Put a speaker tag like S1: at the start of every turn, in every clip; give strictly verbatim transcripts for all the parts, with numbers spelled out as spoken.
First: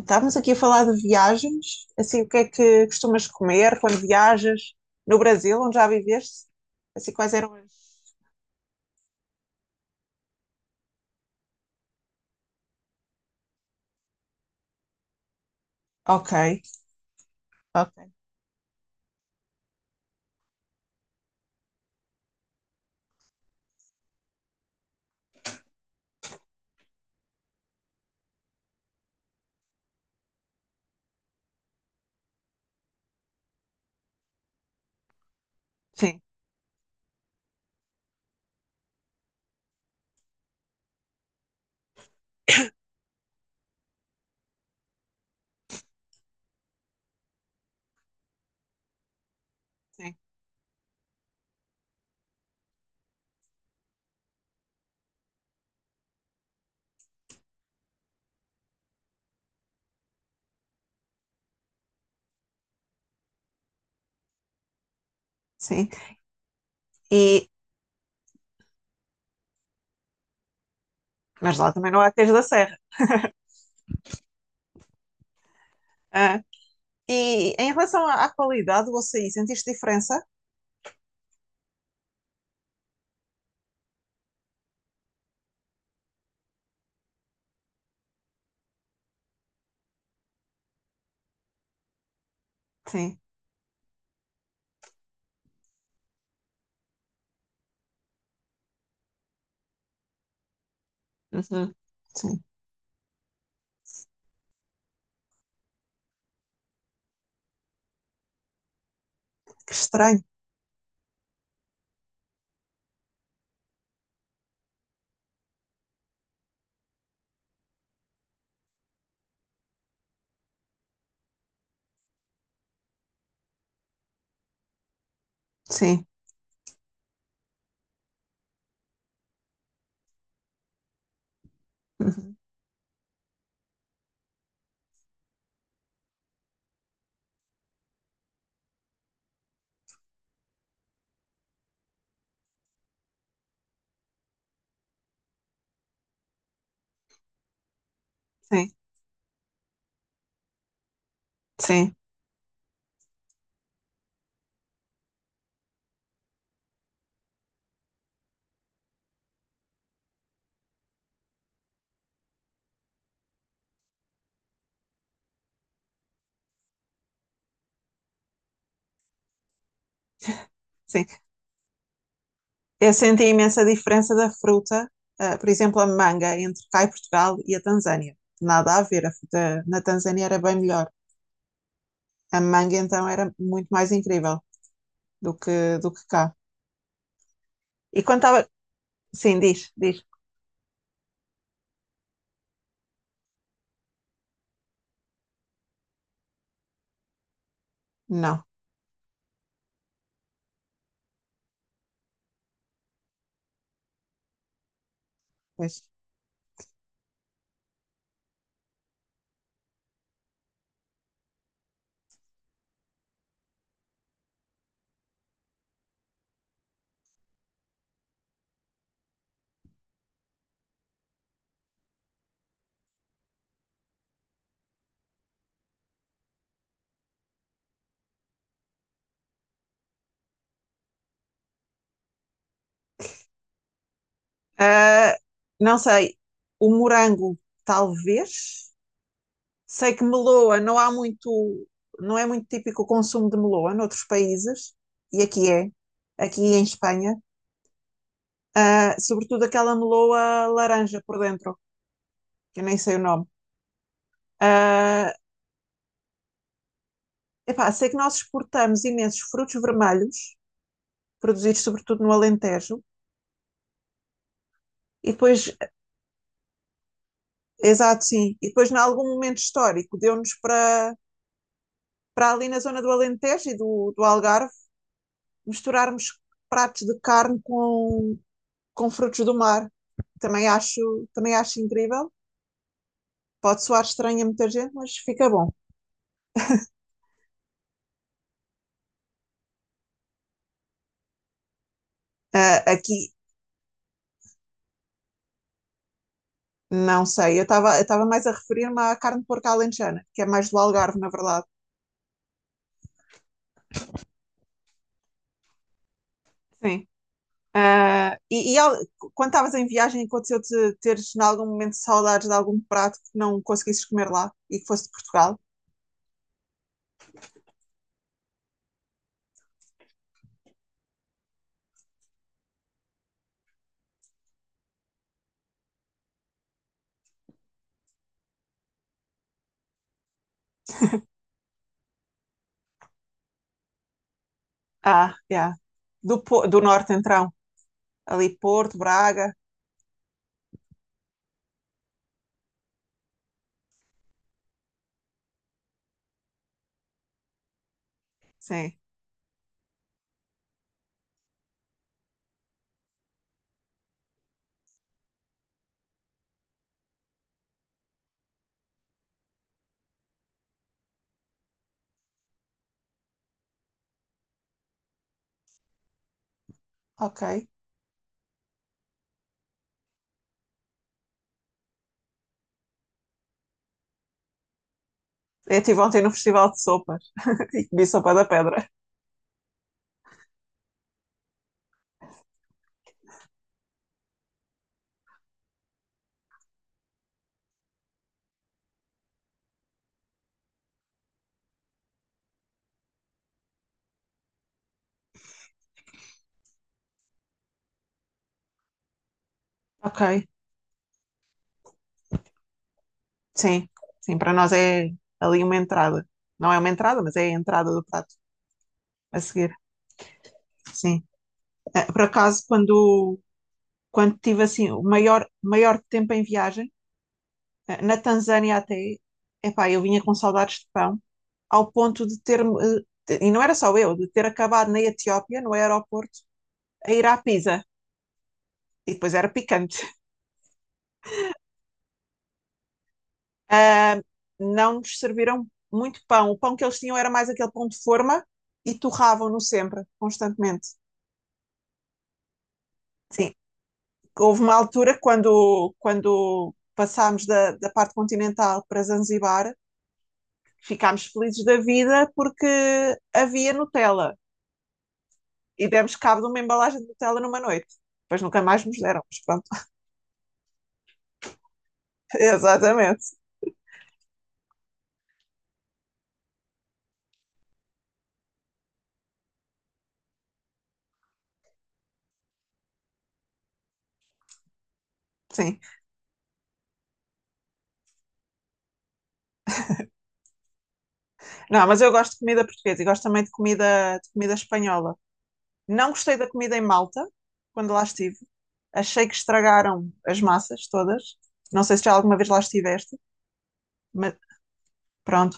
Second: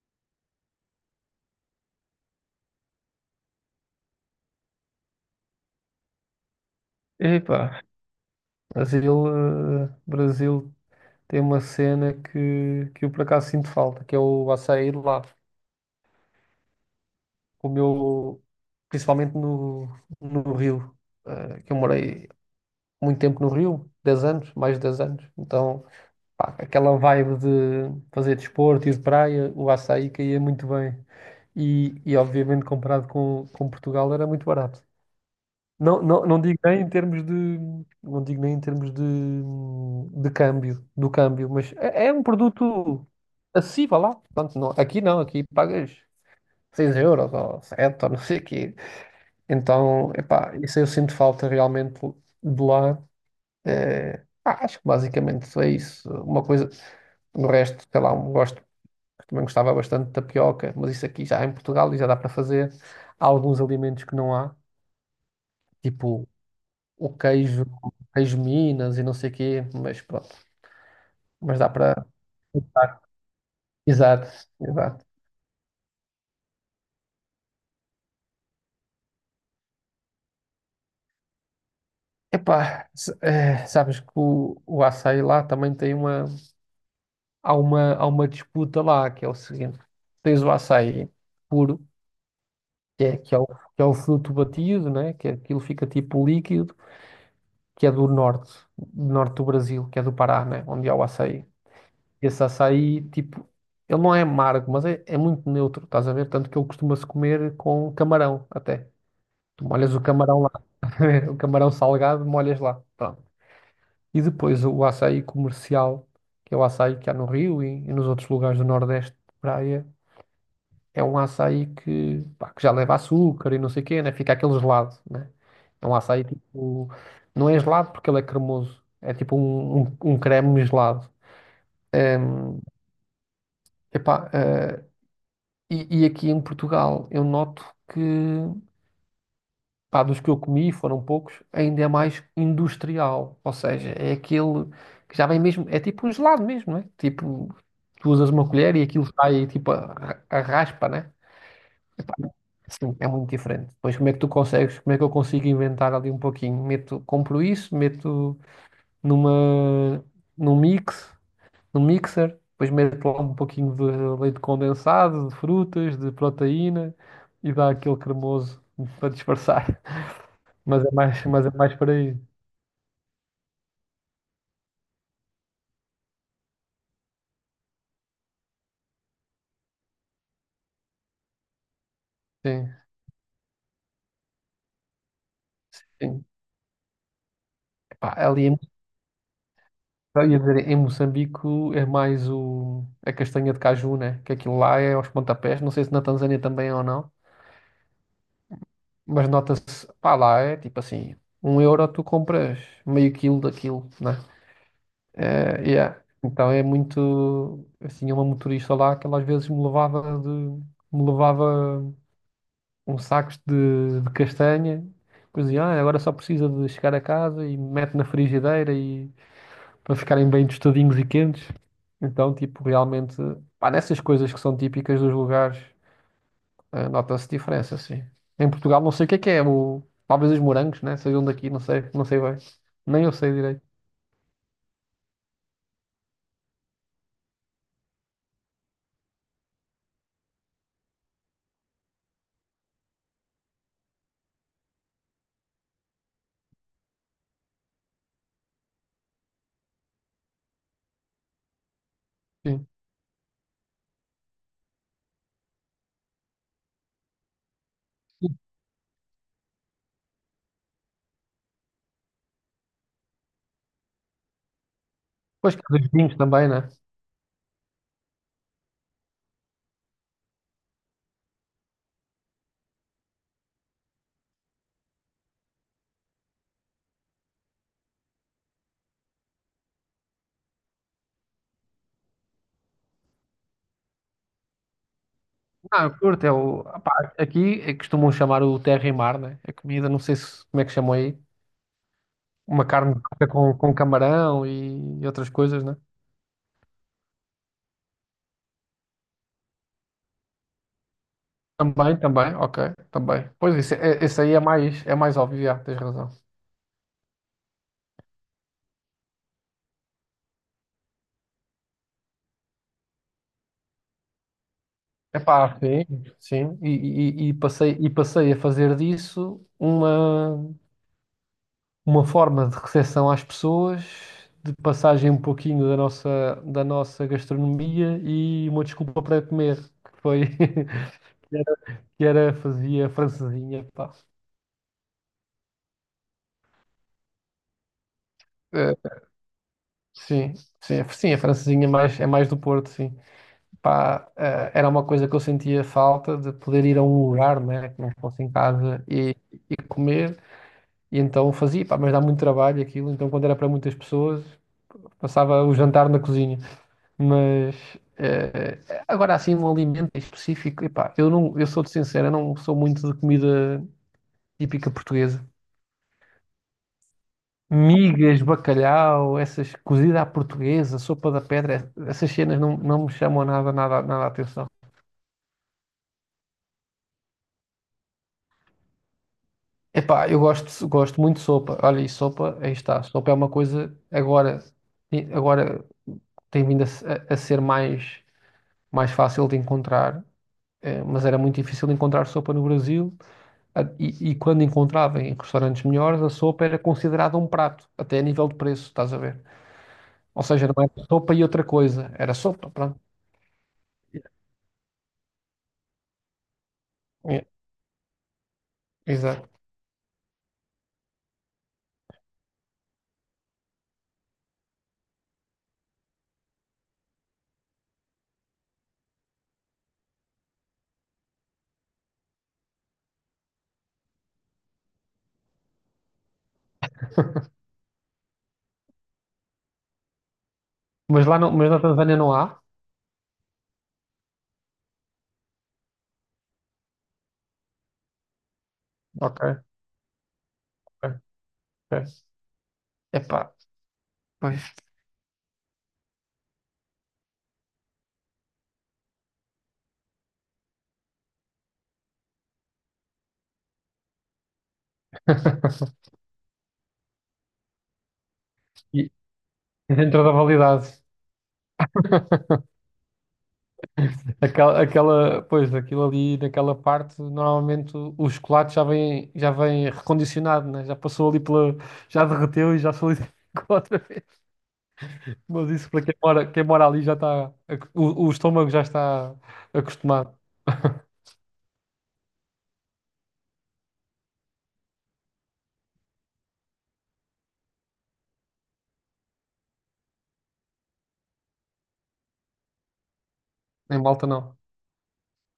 S1: Estávamos aqui a falar de viagens, assim, o que é que costumas comer quando viajas no Brasil, onde já viveste? Assim, quais eram as...
S2: Epá, Brasil, eh, Brasil tem uma cena que, que eu por acaso sinto falta, que é o açaí de lá.
S1: Ok,
S2: O
S1: ok,
S2: meu, principalmente no, no Rio, eh, que eu morei muito tempo no Rio, dez anos, mais de dez anos. Então, pá, aquela vibe de fazer desporto e de praia, o açaí caía muito bem. E, e obviamente comparado com, com Portugal era muito barato. Não,
S1: sim,
S2: não, não digo nem em termos de, não digo nem em termos de, de câmbio, do câmbio, mas é, é um produto acessível lá. Portanto, não, aqui não, aqui pagas seis euros ou sete ou não sei o quê. Então,
S1: sim,
S2: epá, isso eu sinto falta realmente de lá. Eh, ah, acho que basicamente é isso. Uma coisa, o resto, sei lá, um gosto, também gostava bastante de tapioca, mas isso aqui já em Portugal e já dá para fazer. Há alguns alimentos que não há,
S1: sim.
S2: tipo o
S1: E,
S2: queijo, queijo Minas e não sei o quê, mas pronto,
S1: mas
S2: mas dá
S1: lá também não
S2: para.
S1: há queijo da serra.
S2: Exato, exato.
S1: Ah, e em relação à, à qualidade do açaí, sentiste diferença?
S2: Epá, s- eh, sabes que o, o açaí lá também tem uma, há uma, há uma disputa lá, que é o seguinte, tens o açaí puro, que é,
S1: Sim.
S2: que é o, que é o fruto batido, né? Que é, aquilo fica tipo líquido, que é do norte, do norte do Brasil, que é do Pará, né? Onde há o açaí.
S1: Uhum. Sim.
S2: Esse açaí, tipo, ele não é amargo, mas é, é muito neutro, estás a ver? Tanto que ele costuma-se comer com camarão, até. Tu
S1: Que
S2: molhas o
S1: estranho.
S2: camarão lá. O camarão salgado, molhas lá. Pronto. E depois o açaí comercial, que é o açaí que há no Rio e, e nos outros lugares do Nordeste de praia, é um açaí que, pá, que já leva açúcar e não sei o quê, né? Fica aquele gelado, né? É um
S1: Sim,
S2: açaí tipo. Não é gelado porque ele é cremoso. É tipo um, um, um creme gelado.
S1: uhum,
S2: Em, epá, eh, e, e aqui em Portugal eu noto que. Pá, dos que eu comi, foram poucos, ainda é mais industrial. Ou seja, é aquele que já vem mesmo, é tipo um gelado mesmo, não é? Tipo, tu usas uma
S1: sim,
S2: colher e aquilo sai tipo a, a raspa, né?
S1: sim,
S2: Epá, sim, é muito diferente. Pois como é que tu consegues, como é que eu consigo inventar ali um pouquinho? Meto, compro isso, meto numa, num mix, num mixer, depois meto lá um pouquinho de leite condensado, de frutas, de proteína e dá aquele cremoso para disfarçar. Mas é
S1: sim.
S2: mais, mas é mais por aí.
S1: Eu senti imensa diferença da fruta, ah, por exemplo, a manga entre cá e Portugal e a Tanzânia. Nada a ver, a fruta na Tanzânia era bem melhor. A
S2: Sim,
S1: manga então era muito mais incrível do que, do que
S2: sim.
S1: cá. E
S2: Epá,
S1: quando
S2: ali
S1: estava.
S2: em,
S1: Sim, diz, diz.
S2: eu ia dizer, em Moçambique é mais o, a castanha de caju, né? Que aquilo lá é aos pontapés. Não sei se na Tanzânia também é ou não.
S1: Não,
S2: Mas nota-se, pá, lá é tipo assim, um euro tu compras meio quilo daquilo, né? É,
S1: pois.
S2: yeah. Então é muito, assim, uma motorista lá que ela às vezes me levava de, me levava um saco de, de castanha. Depois dizia ah, agora só precisa de chegar a casa e mete na frigideira e para ficarem bem tostadinhos e quentes. Então, tipo, realmente, pá, nessas coisas que são típicas dos lugares, eh, nota-se diferença, sim. Em Portugal, não sei o que é que é, o... talvez os morangos, né? Sejam daqui, não sei, não sei bem. Nem eu sei direito.
S1: Ah, não sei, o morango, talvez. Sei que meloa não há muito. Não é muito típico o consumo de meloa noutros países, e aqui é, aqui em Espanha. Uh, sobretudo aquela meloa laranja por dentro, que eu
S2: Sim.
S1: nem sei o nome. Uh, epá, sei que nós
S2: E
S1: exportamos imensos frutos vermelhos, produzidos sobretudo no Alentejo, e
S2: depois
S1: depois,
S2: que há os vinhos também, né?
S1: exato, sim, e depois, em algum momento histórico, deu-nos para, para ali na zona do Alentejo e do, do Algarve misturarmos pratos de carne com, com frutos do mar. Também acho, também acho incrível. Pode soar estranho a muita gente, mas fica bom.
S2: Ah, eu curto, é o. Ah, aqui é que costumam chamar o terra e mar, né? A comida, não sei se, como é que chamam aí.
S1: Uh,
S2: Uma carne de
S1: aqui,
S2: coca com, com camarão e outras coisas, né?
S1: não sei, eu estava eu estava mais a referir-me à carne de porco alentejana, que é mais do Algarve, na verdade.
S2: Também, também, ok, também. Pois isso, é- esse aí é mais, é mais óbvio, já, tens razão.
S1: Sim. Ah, e e al- quando estavas em viagem, aconteceu-te teres, em algum momento, saudades de algum prato que não conseguisses comer lá e que fosse de Portugal?
S2: Epá, sim, sim. E, e- e passei, e passei a fazer disso uma, uma forma de recepção às pessoas, de passagem um pouquinho da nossa, da nossa gastronomia e uma desculpa para comer, que foi que era, que era- fazia francesinha, pá.
S1: Ah, yeah. Do, Po- do norte, então. Ali,
S2: Eh,
S1: Porto, Braga.
S2: sim, sim, sim, a francesinha é mais, é mais do Porto, sim. Pá, eh, era uma coisa que eu sentia falta de poder ir a um lugar, né, que não fosse em
S1: Sim.
S2: casa e, e comer. E então fazia, pá, mas dá muito trabalho aquilo. Então, quando era para muitas pessoas, passava o jantar na cozinha. Mas eh, agora, assim, um alimento em específico, epá, eu não, eu sou-te sincero, eu não sou muito de comida típica portuguesa.
S1: Ok.
S2: Migas, bacalhau, essas cozida à portuguesa, sopa da pedra, essas cenas não, não me chamam nada, nada, nada a atenção.
S1: Eu estive ontem no Festival de Sopas e comi sopa da pedra.
S2: Epá, eu gosto, gosto muito de sopa. Olha, e sopa, aí está. Sopa é uma coisa agora, agora tem vindo a, se- a- a ser mais. mais fácil de encontrar, eh, mas era muito difícil encontrar sopa no Brasil. A- E, e quando encontrava em restaurantes melhores, a sopa era considerada um prato, até a nível de preço, estás a ver? Ou
S1: Ok.
S2: seja, não era sopa e outra coisa, era sopa, pronto.
S1: Sim. Sim, para nós é ali uma entrada. Não é uma entrada, mas é
S2: É,
S1: a entrada do prato a
S2: exato.
S1: seguir. Sim. Eh, por acaso, quando, quando tive assim o maior, maior tempo em viagem, eh, na Tanzânia até, epá, eu vinha com saudades de pão, ao ponto de ter e não era só eu, de ter acabado na Etiópia, no aeroporto, a ir à Pisa, e depois era picante.
S2: Mas lá não, mas na Tanzânia não há?
S1: Ah, não nos serviram muito pão. O pão que eles tinham era mais aquele pão de forma e torravam-no
S2: Ok,
S1: sempre, constantemente.
S2: ok, ok. Epá,
S1: Sim, houve
S2: pois.
S1: uma altura quando, quando passámos da, da parte continental para Zanzibar, ficámos felizes da vida porque havia Nutella e demos cabo de uma embalagem de Nutella numa noite. Depois nunca mais nos deram, mas pronto.
S2: E dentro da validade.
S1: Exatamente,
S2: Aquela, aquela, pois, aquilo ali, naquela parte, normalmente o, o chocolate já vem, já vem recondicionado, né? Já passou ali pela, já derreteu e já solidificou outra vez. Mas
S1: sim.
S2: isso para quem mora, quem mora ali já está, ac- o, o estômago já está acostumado.
S1: Não, mas eu gosto de comida portuguesa e gosto também de comida, de comida espanhola. Não gostei da comida em Malta, quando lá estive. Achei que estragaram as massas todas. Não sei se já alguma vez lá estiveste,
S2: Em Malta
S1: mas
S2: não.
S1: pronto.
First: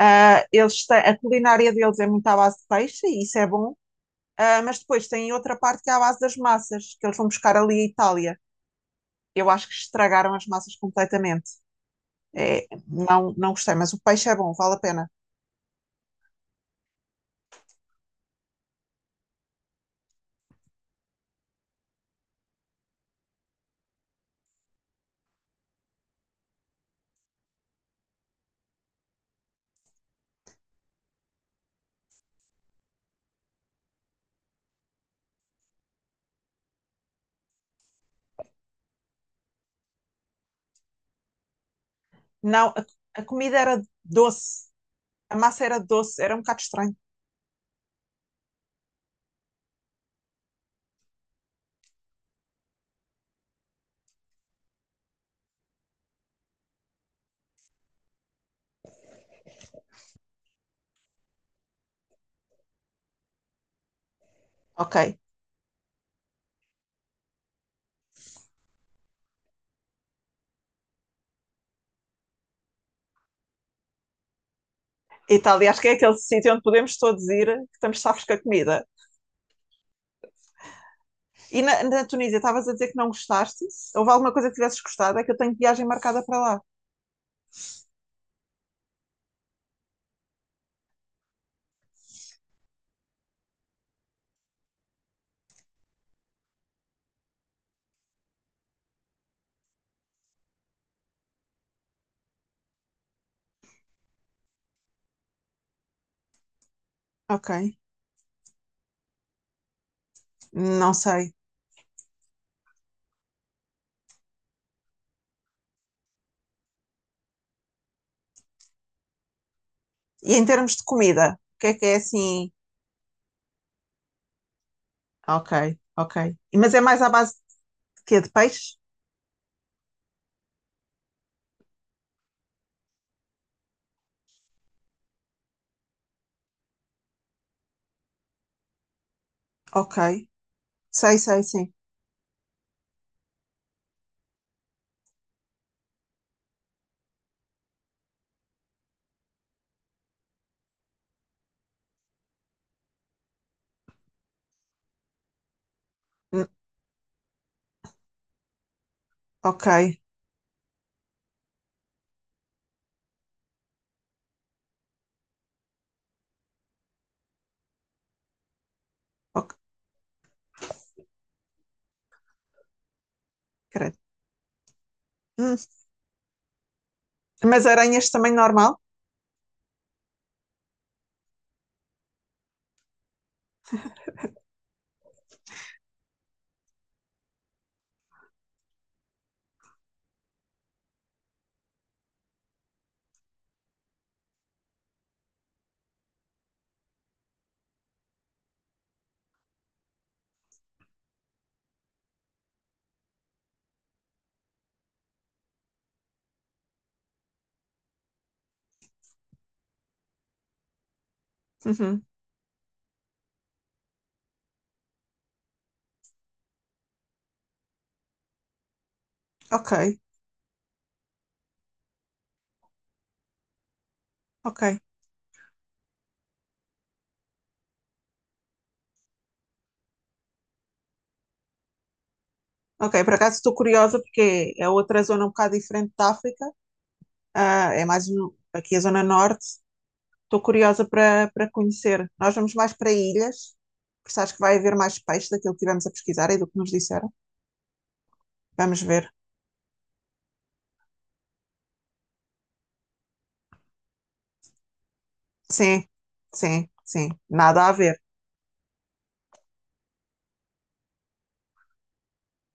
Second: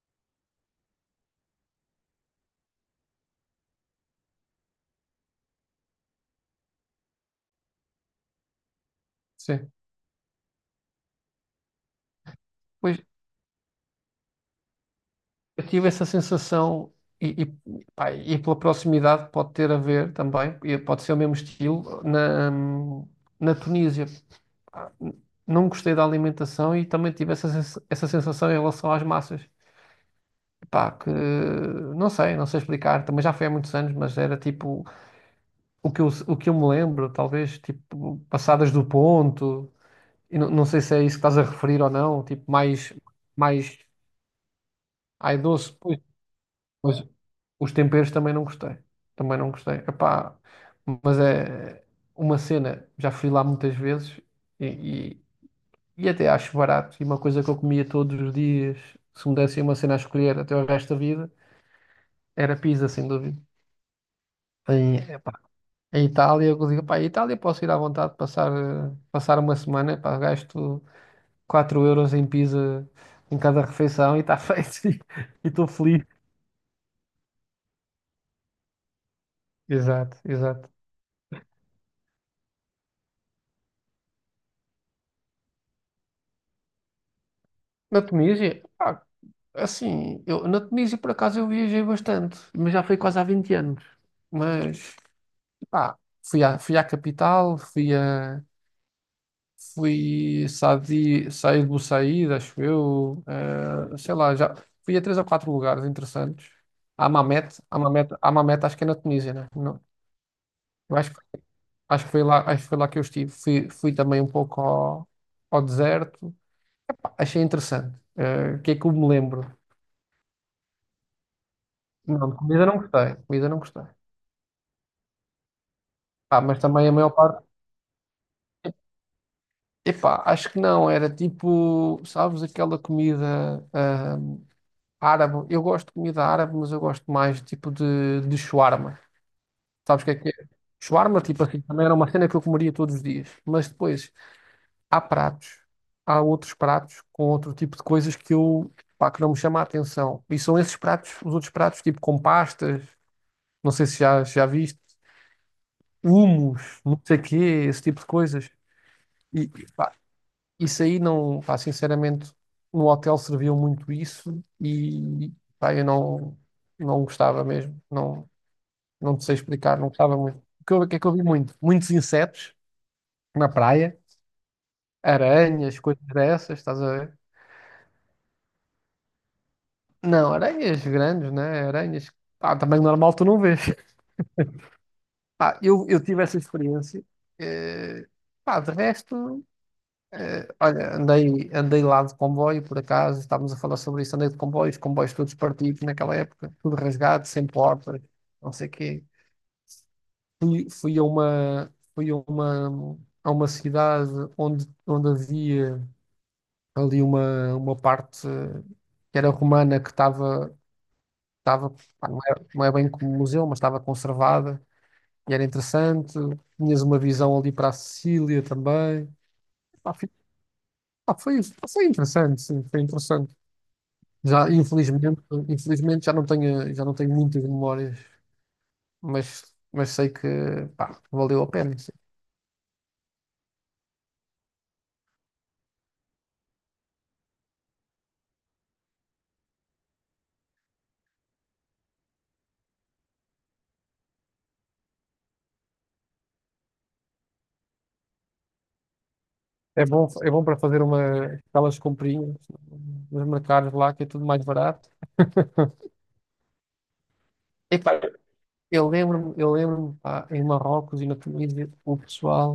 S1: Ah, eles têm, a culinária deles é muito à base de peixe, e isso é bom. Ah, mas depois tem outra parte que é à base das massas, que eles vão buscar ali a Itália, eu acho
S2: Sim.
S1: que estragaram as massas completamente. É,
S2: Pois,
S1: não, não gostei, mas o peixe é bom, vale a pena.
S2: eu tive essa sensação e, e, pá, e pela proximidade pode ter a ver também, e pode ser o mesmo estilo, na, na Tunísia. ah, n- não gostei da alimentação e também tive essa, sens- essa sensação em relação às massas. Pá, que não sei, não sei explicar, também já foi há muitos anos, mas era tipo o que eu, o que eu me lembro, talvez tipo passadas do ponto, e não, não sei se é isso que estás a referir ou não, tipo
S1: Não, a,
S2: mais,
S1: a comida
S2: mais
S1: era doce, a
S2: ai
S1: massa
S2: doce,
S1: era
S2: pois,
S1: doce, era um bocado estranho.
S2: mas os temperos também não gostei, também não gostei. Epá, mas é uma cena, já fui lá muitas vezes e E até acho barato. E uma coisa que eu comia todos os dias, se me dessem uma cena a escolher até o resto da vida, era pizza, sem dúvida. Em,
S1: Ok.
S2: epá, Em Itália, eu digo, pá, em Itália posso ir à vontade passar, eh, passar uma semana, epá, gasto quatro euros em pizza em cada refeição e está feito. E estou
S1: Itália, acho que é
S2: feliz.
S1: aquele sítio onde podemos todos ir, que estamos safos com a comida.
S2: Exato, exato.
S1: E na, na Tunísia, estavas a dizer que não gostaste? Se houve alguma coisa que tivesses gostado? É que eu tenho viagem marcada para lá.
S2: Na Tunísia, pá, assim, eu, na Tunísia por acaso eu viajei bastante, mas já foi quase há vinte anos. Mas, pá, fui à, fui à capital, fui a. Fui sair, sair do sair, acho eu. Eh, sei lá, já fui a três ou quatro lugares interessantes. A
S1: Ok.
S2: Mamet, a Mamet, a Mamet acho que é na Tunísia, né? Não,
S1: Não
S2: eu acho, que-
S1: sei.
S2: acho que foi lá, acho que foi lá que eu estive. Fui, fui também um pouco ao, ao deserto. Pá, achei interessante. Eh, o que é que eu me lembro?
S1: E em termos de comida, o que é que é
S2: Não, de
S1: assim?
S2: comida não gostei. Comida não gostei.
S1: Ok, ok.
S2: Pá, mas
S1: Mas é
S2: também a
S1: mais à
S2: maior
S1: base
S2: parte.
S1: de quê? De peixe?
S2: Epá, acho que não. Era tipo, sabes, aquela comida. Árabe, eu gosto de comida árabe, mas eu gosto mais tipo de, de shawarma.
S1: Ok.
S2: Sabes o que é que é?
S1: Sei,
S2: Shawarma,
S1: sei,
S2: tipo assim,
S1: sim.
S2: também era uma cena que eu comeria todos os dias. Mas depois há pratos, há outros pratos com outro tipo de coisas que eu, pá, que não me chama a atenção. E são esses pratos, os outros pratos, tipo com pastas, não sei se já, já viste, hummus, não sei o quê, esse tipo de coisas. E,
S1: Ok.
S2: pá, isso aí não, pá, sinceramente, no hotel serviam muito isso e, pá, eu não, não gostava mesmo. Não, não te sei
S1: Ok,
S2: explicar, não gostava muito. O que eu, o que é que eu vi muito? Muitos insetos na
S1: credo.
S2: praia,
S1: Hum,
S2: aranhas, coisas dessas, estás a ver?
S1: Mas aranhas também normal?
S2: Não, aranhas grandes, né? Aranhas. Pá, também normal tu não vês. Pá, eu, eu tive essa experiência. Eh, Pá, de resto, eh, olha, andei, andei lá de comboio, por acaso, estávamos a falar sobre isso, andei de comboio, os comboios todos partidos naquela época, tudo rasgado, sem porta não sei o quê. Fui, fui a uma, fui a uma, a uma cidade onde, onde havia ali uma, uma parte eh, que era romana, que estava, estava,
S1: Uhum,
S2: pá, não é, não é bem como museu, mas estava conservada e era interessante. Tinhas uma visão ali para a Sicília também. Pá,
S1: ok,
S2: fi- pá, foi, foi interessante, sim, foi interessante. Já,
S1: ok.
S2: infelizmente, infelizmente já não tenho, já não tenho muitas memórias, mas, mas sei que, pá, valeu a pena, sim.
S1: Ok, por acaso estou curiosa porque é outra zona um bocado diferente da África. Ah, é mais no- aqui a zona norte. Estou curiosa para para conhecer. Nós vamos mais para ilhas, porque acho que vai haver mais peixe daquilo que tivemos a pesquisar e do que nos disseram. Vamos ver.
S2: É bom, é bom para fazer uma, aquelas comprinhas nos mercados lá, que é tudo mais barato.
S1: Sim, sim, sim. Nada a
S2: Epá,
S1: ver.
S2: Eu lembro-me, eu lembro-me, pá, em Marrocos e na Tunísia, o pessoal,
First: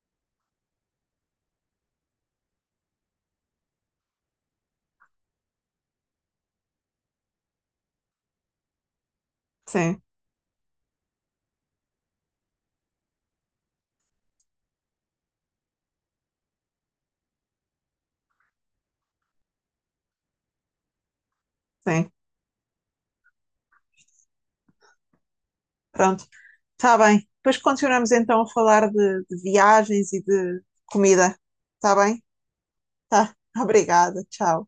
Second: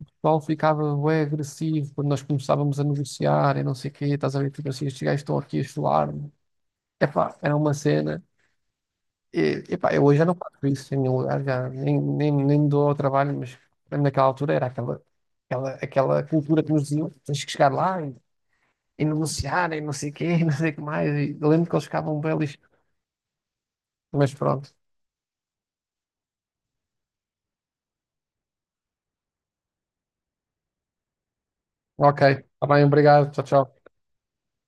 S2: o pessoal ficava bué agressivo quando nós começávamos a negociar e não sei o quê, estás a ver, tipo assim, estes gajos estão aqui a chular-me. Epá, era uma cena. E, epá,
S1: Sim,
S2: eu hoje já não faço isso em nenhum lugar, já nem, nem, nem me dou ao trabalho, mas lembro naquela altura era aquela, aquela, aquela cultura que nos diziam, tens que chegar lá e, e negociar e não sei o quê, não sei o que mais. E eu lembro que eles
S1: sim.
S2: ficavam belos, mas pronto.
S1: Pronto, está bem. Depois continuamos então a falar de, de viagens e de comida. Está
S2: Ok,
S1: bem?
S2: está bem, obrigado,
S1: Tá,
S2: tchau, tchau.
S1: obrigada. Tchau.